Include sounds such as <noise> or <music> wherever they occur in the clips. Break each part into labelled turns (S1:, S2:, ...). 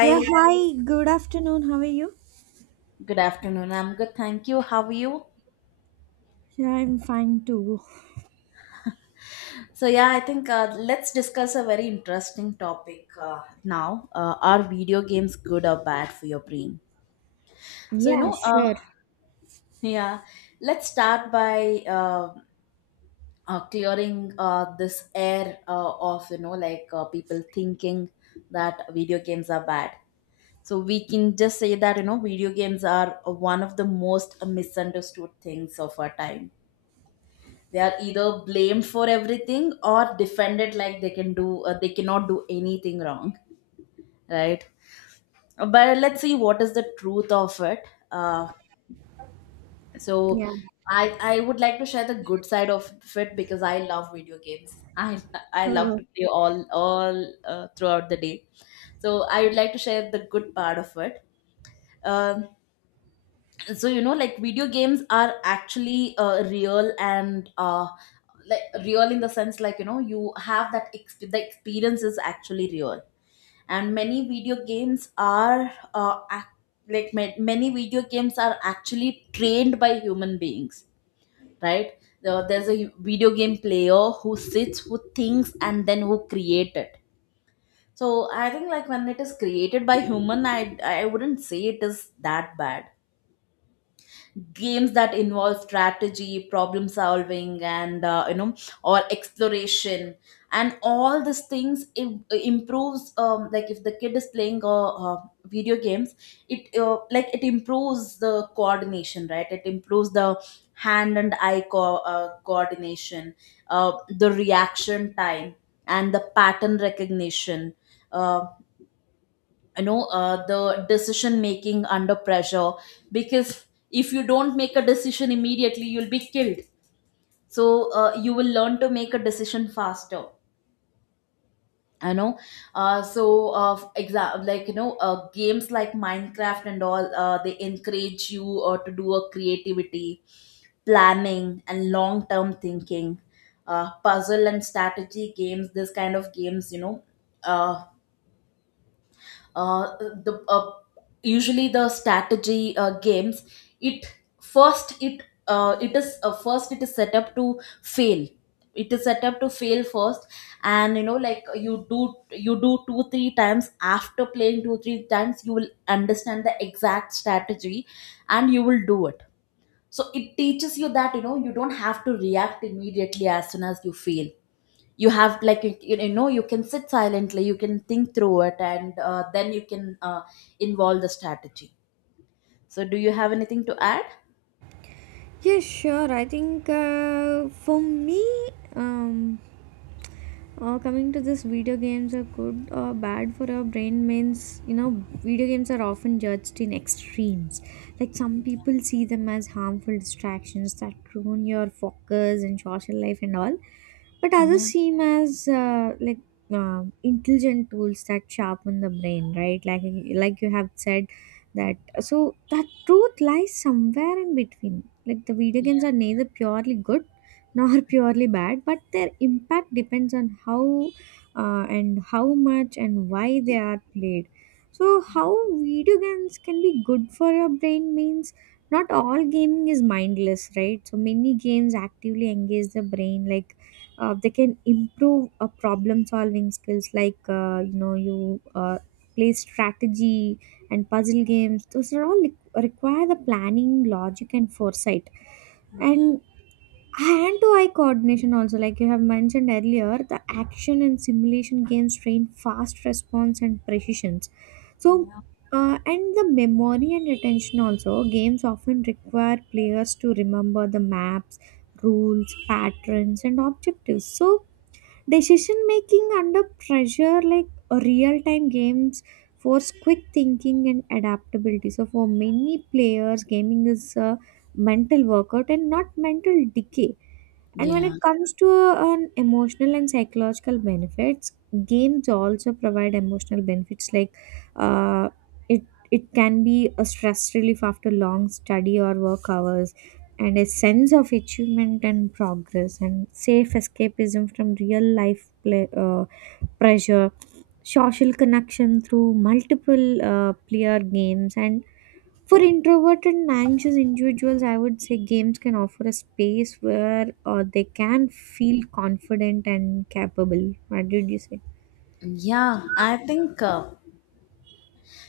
S1: Yeah, hi, good afternoon. How are you?
S2: Good afternoon. I'm good. Thank you. How are you?
S1: Yeah, I'm fine too.
S2: So, yeah, I think let's discuss a very interesting topic now. Are video games good or bad for your brain? So,
S1: Yeah, sure.
S2: yeah, let's start by clearing this air of, people thinking that video games are bad. So, we can just say that, video games are one of the most misunderstood things of our time. They are either blamed for everything or defended like they can do they cannot do anything wrong, right? But let's see what is the truth of it. uh, so
S1: Yeah.
S2: i i would like to share the good side of it because I love video games. <laughs> I love
S1: Uh,
S2: to play all throughout the day. So I would like to share the good part of it. Um so, video games are actually real, and real in the sense, like, you have that the experience is actually real. And many video games are many video games are actually trained by human beings, right? There's a video game player who sits, who thinks and then who create it. So I think, like, when it is created by human, I wouldn't say it is that bad. Games that involve strategy, problem solving and, you know, or exploration and all these things improves, like, if the kid is playing video games, it like, it improves the coordination, right? It improves the hand and eye coordination, uh, the reaction time and the pattern recognition, uh, you know, the decision making under pressure. Because if you don't make a decision immediately, you'll be killed. So you will learn to make a decision faster, you know. uh, so uh, like, games like minecraft and all, they encourage you to do a creativity, planning and long term thinking. Puzzle and strategy games, this kind of games, you know, uh, uh, the usually the strategy games, it first it it is first it is set up to fail. It is set up to fail first. And, you know, like, you do two three times. After playing two three times, you will understand the exact strategy, and you will do it. So it teaches you that, you know, you don't have to react immediately as soon as you fail. You have, like, you know, you can sit silently, you can think through it, and then you can involve the strategy. So do you have anything to add?
S1: yeah, sure. I think for me, um, coming to this, video games are good or bad for our brain means, you know, video games are often judged in extremes, like some people see them as harmful distractions that ruin your focus and social life and all, but others
S2: Yeah,
S1: seem as like intelligent tools that sharpen the brain, right? Like you have said that. So that truth lies somewhere in between, like the video
S2: yeah,
S1: games are neither purely good nor <laughs> purely bad, but their impact depends on how and how much and why they are played. So, how video games can be good for your brain means not all gaming is mindless, right? So, many games actively engage the brain, like they can improve problem solving skills, like, you know, you play strategy and puzzle games. Those are all require the planning, logic, and foresight, and hand to eye coordination also, like you have mentioned earlier, the action and simulation games train fast response and precisions. So and the memory and attention also, games often require players to remember the maps, rules, patterns, and objectives. So decision making under pressure, like real time games, force quick thinking and adaptability. So for many players, gaming is a mental workout and not mental decay. And when
S2: yeah,
S1: it comes to an emotional and psychological benefits, games also provide emotional benefits, like uh, it it can be a stress relief after long study or work hours, and a sense of achievement and progress, and safe escapism from real life play, pressure, social connection through multiple player games, and for introverted and anxious individuals, I would say games can offer a space where they can feel confident and capable. What did you say?
S2: yeah. I think,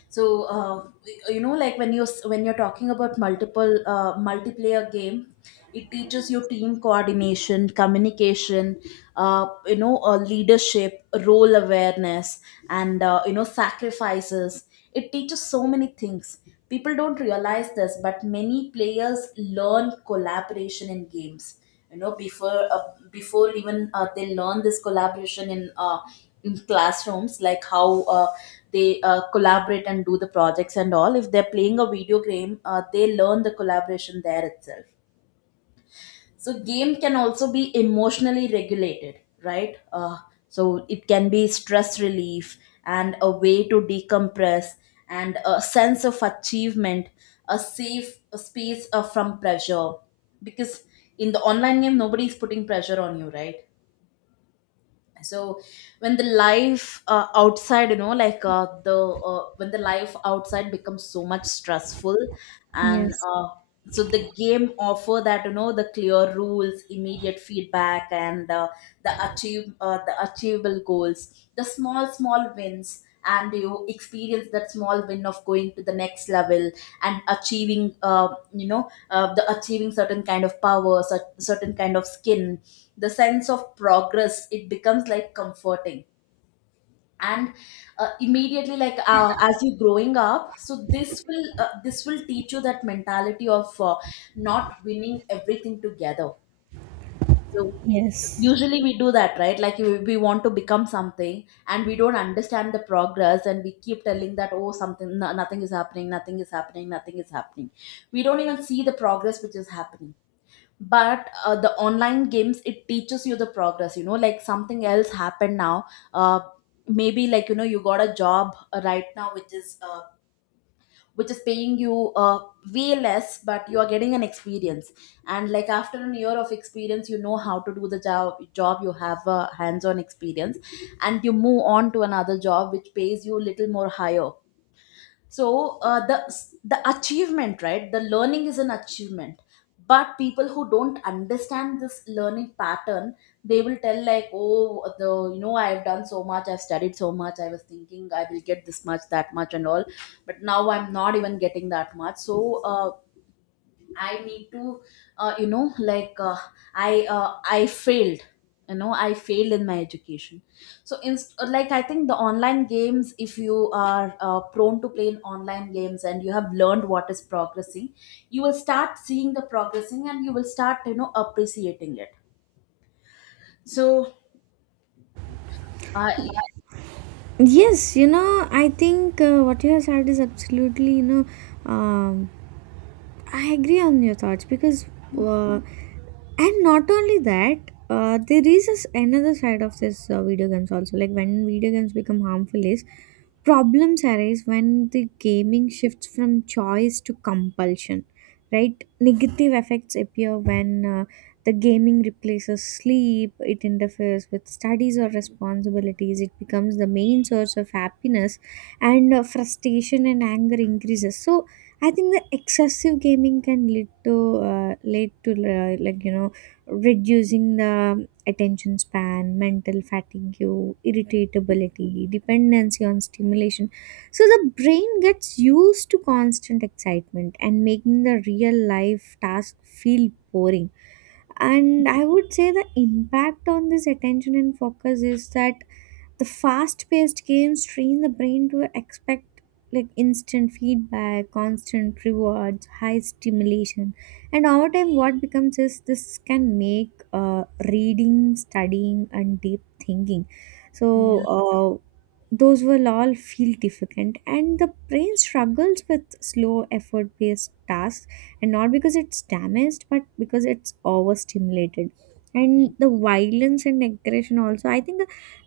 S2: so uh, you know, like, when you're talking about multiple multiplayer game, it teaches you team coordination, communication, you know, leadership role awareness, and, you know, sacrifices. It teaches so many things. People don't realize this, but many players learn collaboration in games, you know, before before even they learn this collaboration in, in classrooms, like, how they collaborate and do the projects and all. If they're playing a video game, they learn the collaboration there itself. So game can also be emotionally regulated, right? So it can be stress relief, and a way to decompress, and a sense of achievement, a safe space from pressure. Because in the online game, nobody is putting pressure on you, right? So when the life outside you know like the when the life outside becomes so much stressful. And
S1: Yes.
S2: so the game offer that, you know, the clear rules, immediate feedback, and, the achievable goals, the small small wins. And you experience that small win of going to the next level and achieving, you know, the achieving certain kind of power, certain kind of skin. The sense of progress, it becomes like comforting. And immediately like as you growing up, so this will teach you that mentality of not winning everything together. So
S1: Yes.
S2: usually we do that, right? Like we want to become something, and we don't understand the progress, and we keep telling that, oh, something, no, nothing is happening, nothing is happening, nothing is happening. We don't even see the progress which is happening. But the online games, it teaches you the progress, you know, like something else happened now. Uh, Maybe, like, you know, you got a job right now, which is paying you way less, but you are getting an experience. And, like, after an year of experience, you know how to do the job, you have a hands on experience, and you move on to another job which pays you little more higher. So the achievement, right, the learning is an achievement. But people who don't understand this learning pattern, they will tell like, oh, the, you know, I've done so much, I've studied so much, I was thinking I will get this much, that much and all, but now I'm not even getting that much. So I need to, you know, like, I failed. You know, I failed in my education. So, in, like, I think the online games, if you are prone to playing online games and you have learned what is progressing, you will start seeing the progressing, and you will start, you know, appreciating it. So, uh,
S1: Yes, you know, I think what you have said is absolutely, you know, um, I agree on your thoughts because uh, and not only that, there is this another side of this, video games also, like when video games become harmful is problems arise when the gaming shifts from choice to compulsion, right? Negative effects appear when the gaming replaces sleep, it interferes with studies or responsibilities, it becomes the main source of happiness, and frustration and anger increases. So I think the excessive gaming can lead to like, you know, reducing the attention span, mental fatigue, irritability, dependency on stimulation. So the brain gets used to constant excitement and making the real life task feel boring. And I would say the impact on this attention and focus is that the fast-paced games train the brain to expect like instant feedback, constant rewards, high stimulation, and over time, what becomes is this can make reading, studying, and deep thinking. So
S2: yeah,
S1: uh, those will all feel difficult, and the brain struggles with slow, effort-based tasks, and not because it's damaged, but because it's overstimulated. And the violence and aggression also, I think,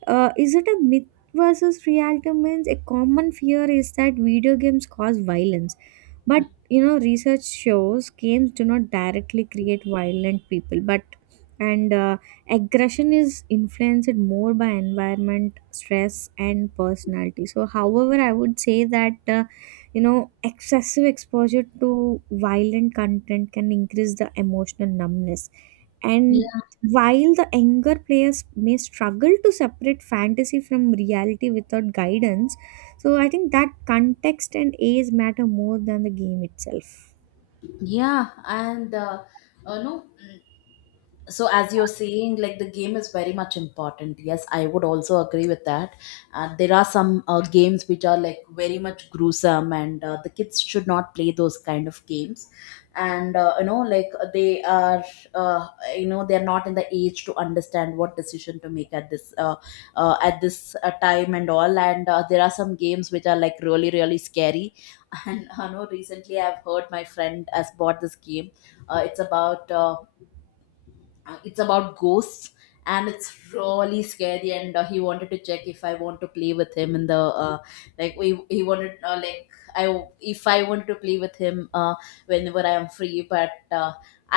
S1: is it a myth versus reality? Means a common fear is that video games cause violence, but, you know, research shows games do not directly create violent people, but and aggression is influenced more by environment, stress, and personality. So, however, I would say that you know, excessive exposure to violent content can increase the emotional numbness. And
S2: yeah,
S1: while the younger players may struggle to separate fantasy from reality without guidance, so I think that context and age matter more than the game itself.
S2: yeah, and no. So as you're saying, like, the game is very much important. Yes, I would also agree with that. There are some games which are like very much gruesome, and the kids should not play those kind of games and you know, like, they are uh, you know, they're not in the age to understand what decision to make at this time and all. And there are some games which are like really really scary. <laughs> And I know recently I've heard my friend has bought this game. It's about it's about ghosts, and it's really scary. And he wanted to check if I want to play with him in the uh, like we he wanted, I if I wanted to play with him whenever I am free. But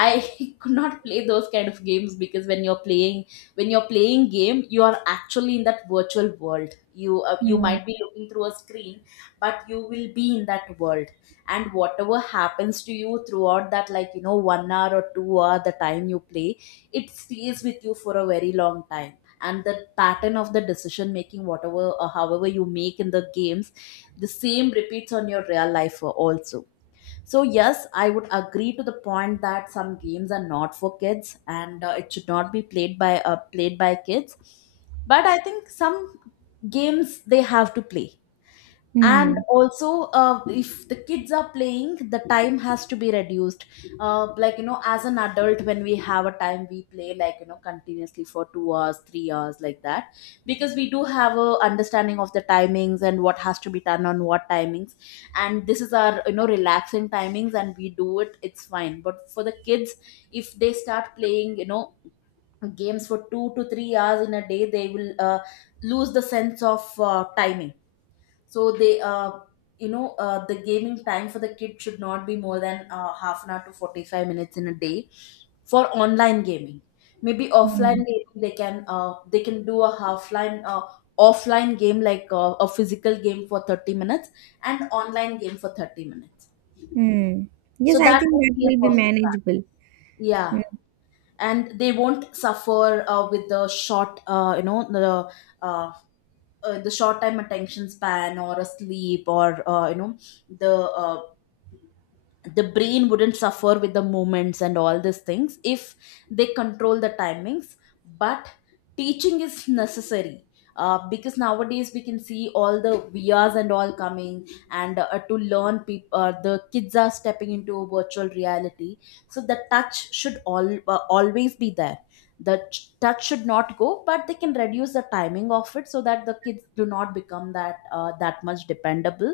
S2: I <laughs> could not play those kind of games, because when you're playing game, you are actually in that virtual world. You you
S1: Hmm.
S2: might be looking through a screen, but you will be in that world. And whatever happens to you throughout that, like, you know, 1 hour or 2 hour, the time you play, it stays with you for a very long time. And the pattern of the decision making, whatever or however you make in the games, the same repeats on your real life also. So yes, I would agree to the point that some games are not for kids, and it should not be played by kids. But I think some games, they have to play. And
S1: Hmm.
S2: also, if the kids are playing, the time has to be reduced. Like, you know, as an adult, when we have a time, we play, like, you know, continuously for 2 hours 3 hours, like that, because we do have a understanding of the timings and what has to be done on what timings. And this is our, you know, relaxing timings, and we do it, it's fine. But for the kids, if they start playing, you know, games for 2 to 3 hours in a day, they will lose the sense of timing. So they you know the gaming time for the kid should not be more than half an hour to 45 minutes in a day for online gaming. Maybe offline
S1: Hmm.
S2: gaming, they can do a offline game, like a physical game for 30 minutes, and online game for 30 minutes.
S1: Mm.
S2: So
S1: Yes, I
S2: that
S1: think
S2: would
S1: that
S2: be a
S1: will be
S2: perfect plan.
S1: manageable.
S2: Yeah.
S1: Hmm.
S2: And they won't suffer with the short uh, the short time attention span, or a sleep, or, you know, the uh, the brain wouldn't suffer with the movements and all these things if they control the timings. But teaching is necessary, because nowadays we can see all the vrs and all coming, and to learn people, the kids are stepping into a virtual reality. So the touch should all always be there. The touch should not go, but they can reduce the timing of it, so that the kids do not become that much dependable.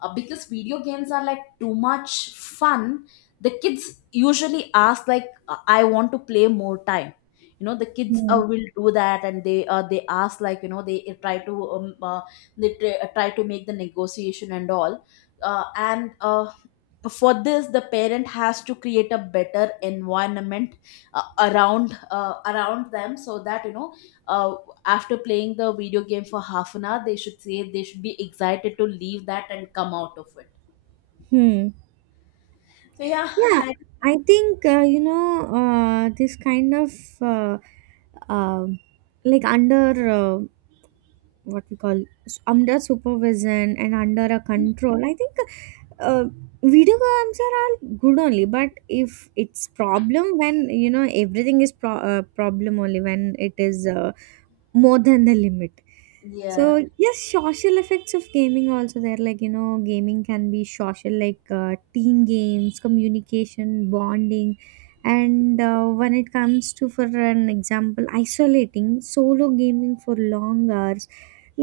S2: Because video games are like too much fun. The kids usually ask, like, I want to play more time. You know, the kids
S1: Mm.
S2: will do that, and they ask, like, you know, they try to they try, try to make the negotiation and all. And For this, the parent has to create a better environment around them, so that, you know, uh, after playing the video game for half an hour, they should say, they should be excited to leave that and come out of it.
S1: Hmm.
S2: So yeah.
S1: Yeah,
S2: I,
S1: I think you know, this kind of, uh, um like under, uh, what we call, under supervision and under a control, I think uh, video games are all good only, but if it's problem when, you know, everything is problem only when it is more than the limit. So
S2: yeah,
S1: yes, social effects of gaming also there, like, you know, gaming can be social, like team games, communication, bonding, and when it comes to, for an example, isolating solo gaming for long hours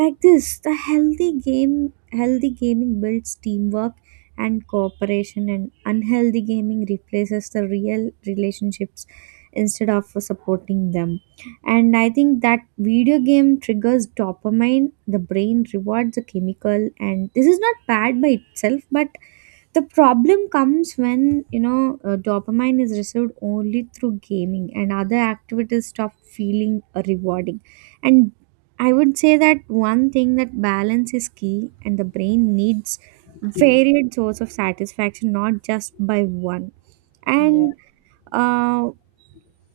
S1: like this. The healthy gaming builds teamwork and cooperation, and unhealthy gaming replaces the real relationships instead of supporting them. And I think that video game triggers dopamine, the brain rewards a chemical, and this is not bad by itself, but the problem comes when, you know, dopamine is received only through gaming and other activities stop feeling rewarding. And I would say that one thing that balance is key, and the brain needs varied source of satisfaction, not just by one.
S2: yeah,
S1: And uh,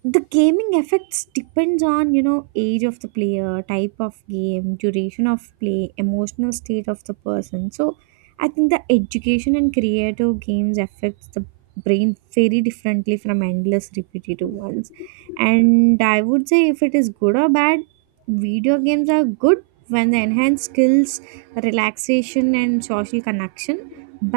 S1: the gaming effects depends on, you know, age of the player, type of game, duration of play, emotional state of the person. So I think the education and creative games affects the brain very differently from endless repetitive ones. And I would say, if it is good or bad, video games are good when they enhance skills, relaxation, and social connection.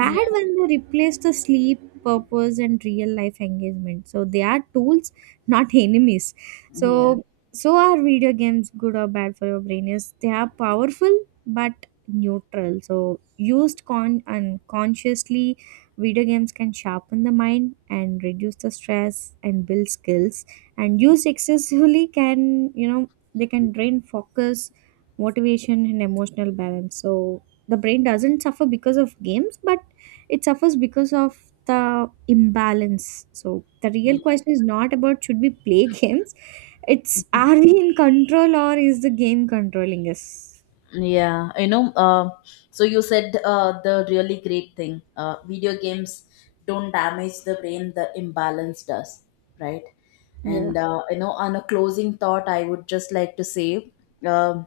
S2: yeah,
S1: when they replace the sleep, purpose, and real life engagement. So they are tools, not <laughs> enemies.
S2: yeah,
S1: So so are video games good or bad for your brain? Is they are powerful but neutral. So used con unconsciously, video games can sharpen the mind and reduce the stress and build skills, and used excessively can, you know, they can drain focus, motivation, and emotional balance. So the brain doesn't suffer because of games, but it suffers because of the imbalance. So the real
S2: yeah.
S1: question is not about should we play <laughs> games. It's are we in control or is the game controlling us?
S2: Yeah, you know, so you said the really great thing. Video games don't damage the brain, the imbalance does, right?
S1: Yeah.
S2: And, you know, on a closing thought, I would just like to say, um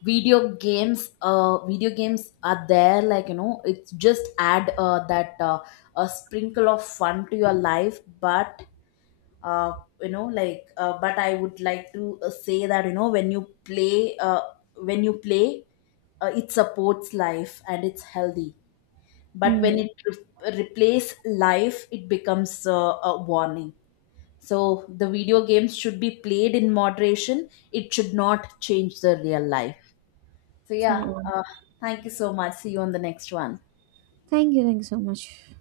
S2: video games are there, like, you know, it's just add that a sprinkle of fun to your life, but, uh, you know, but I would like to say that, you know, when you play, it supports life and it's healthy. But when
S1: Mm.
S2: it replace life, it becomes a warning. So the video games should be played in moderation, it should not change the real life. So
S1: Yeah.
S2: yeah, thank you so much. See you on the next one.
S1: Thank you. Thank you so much.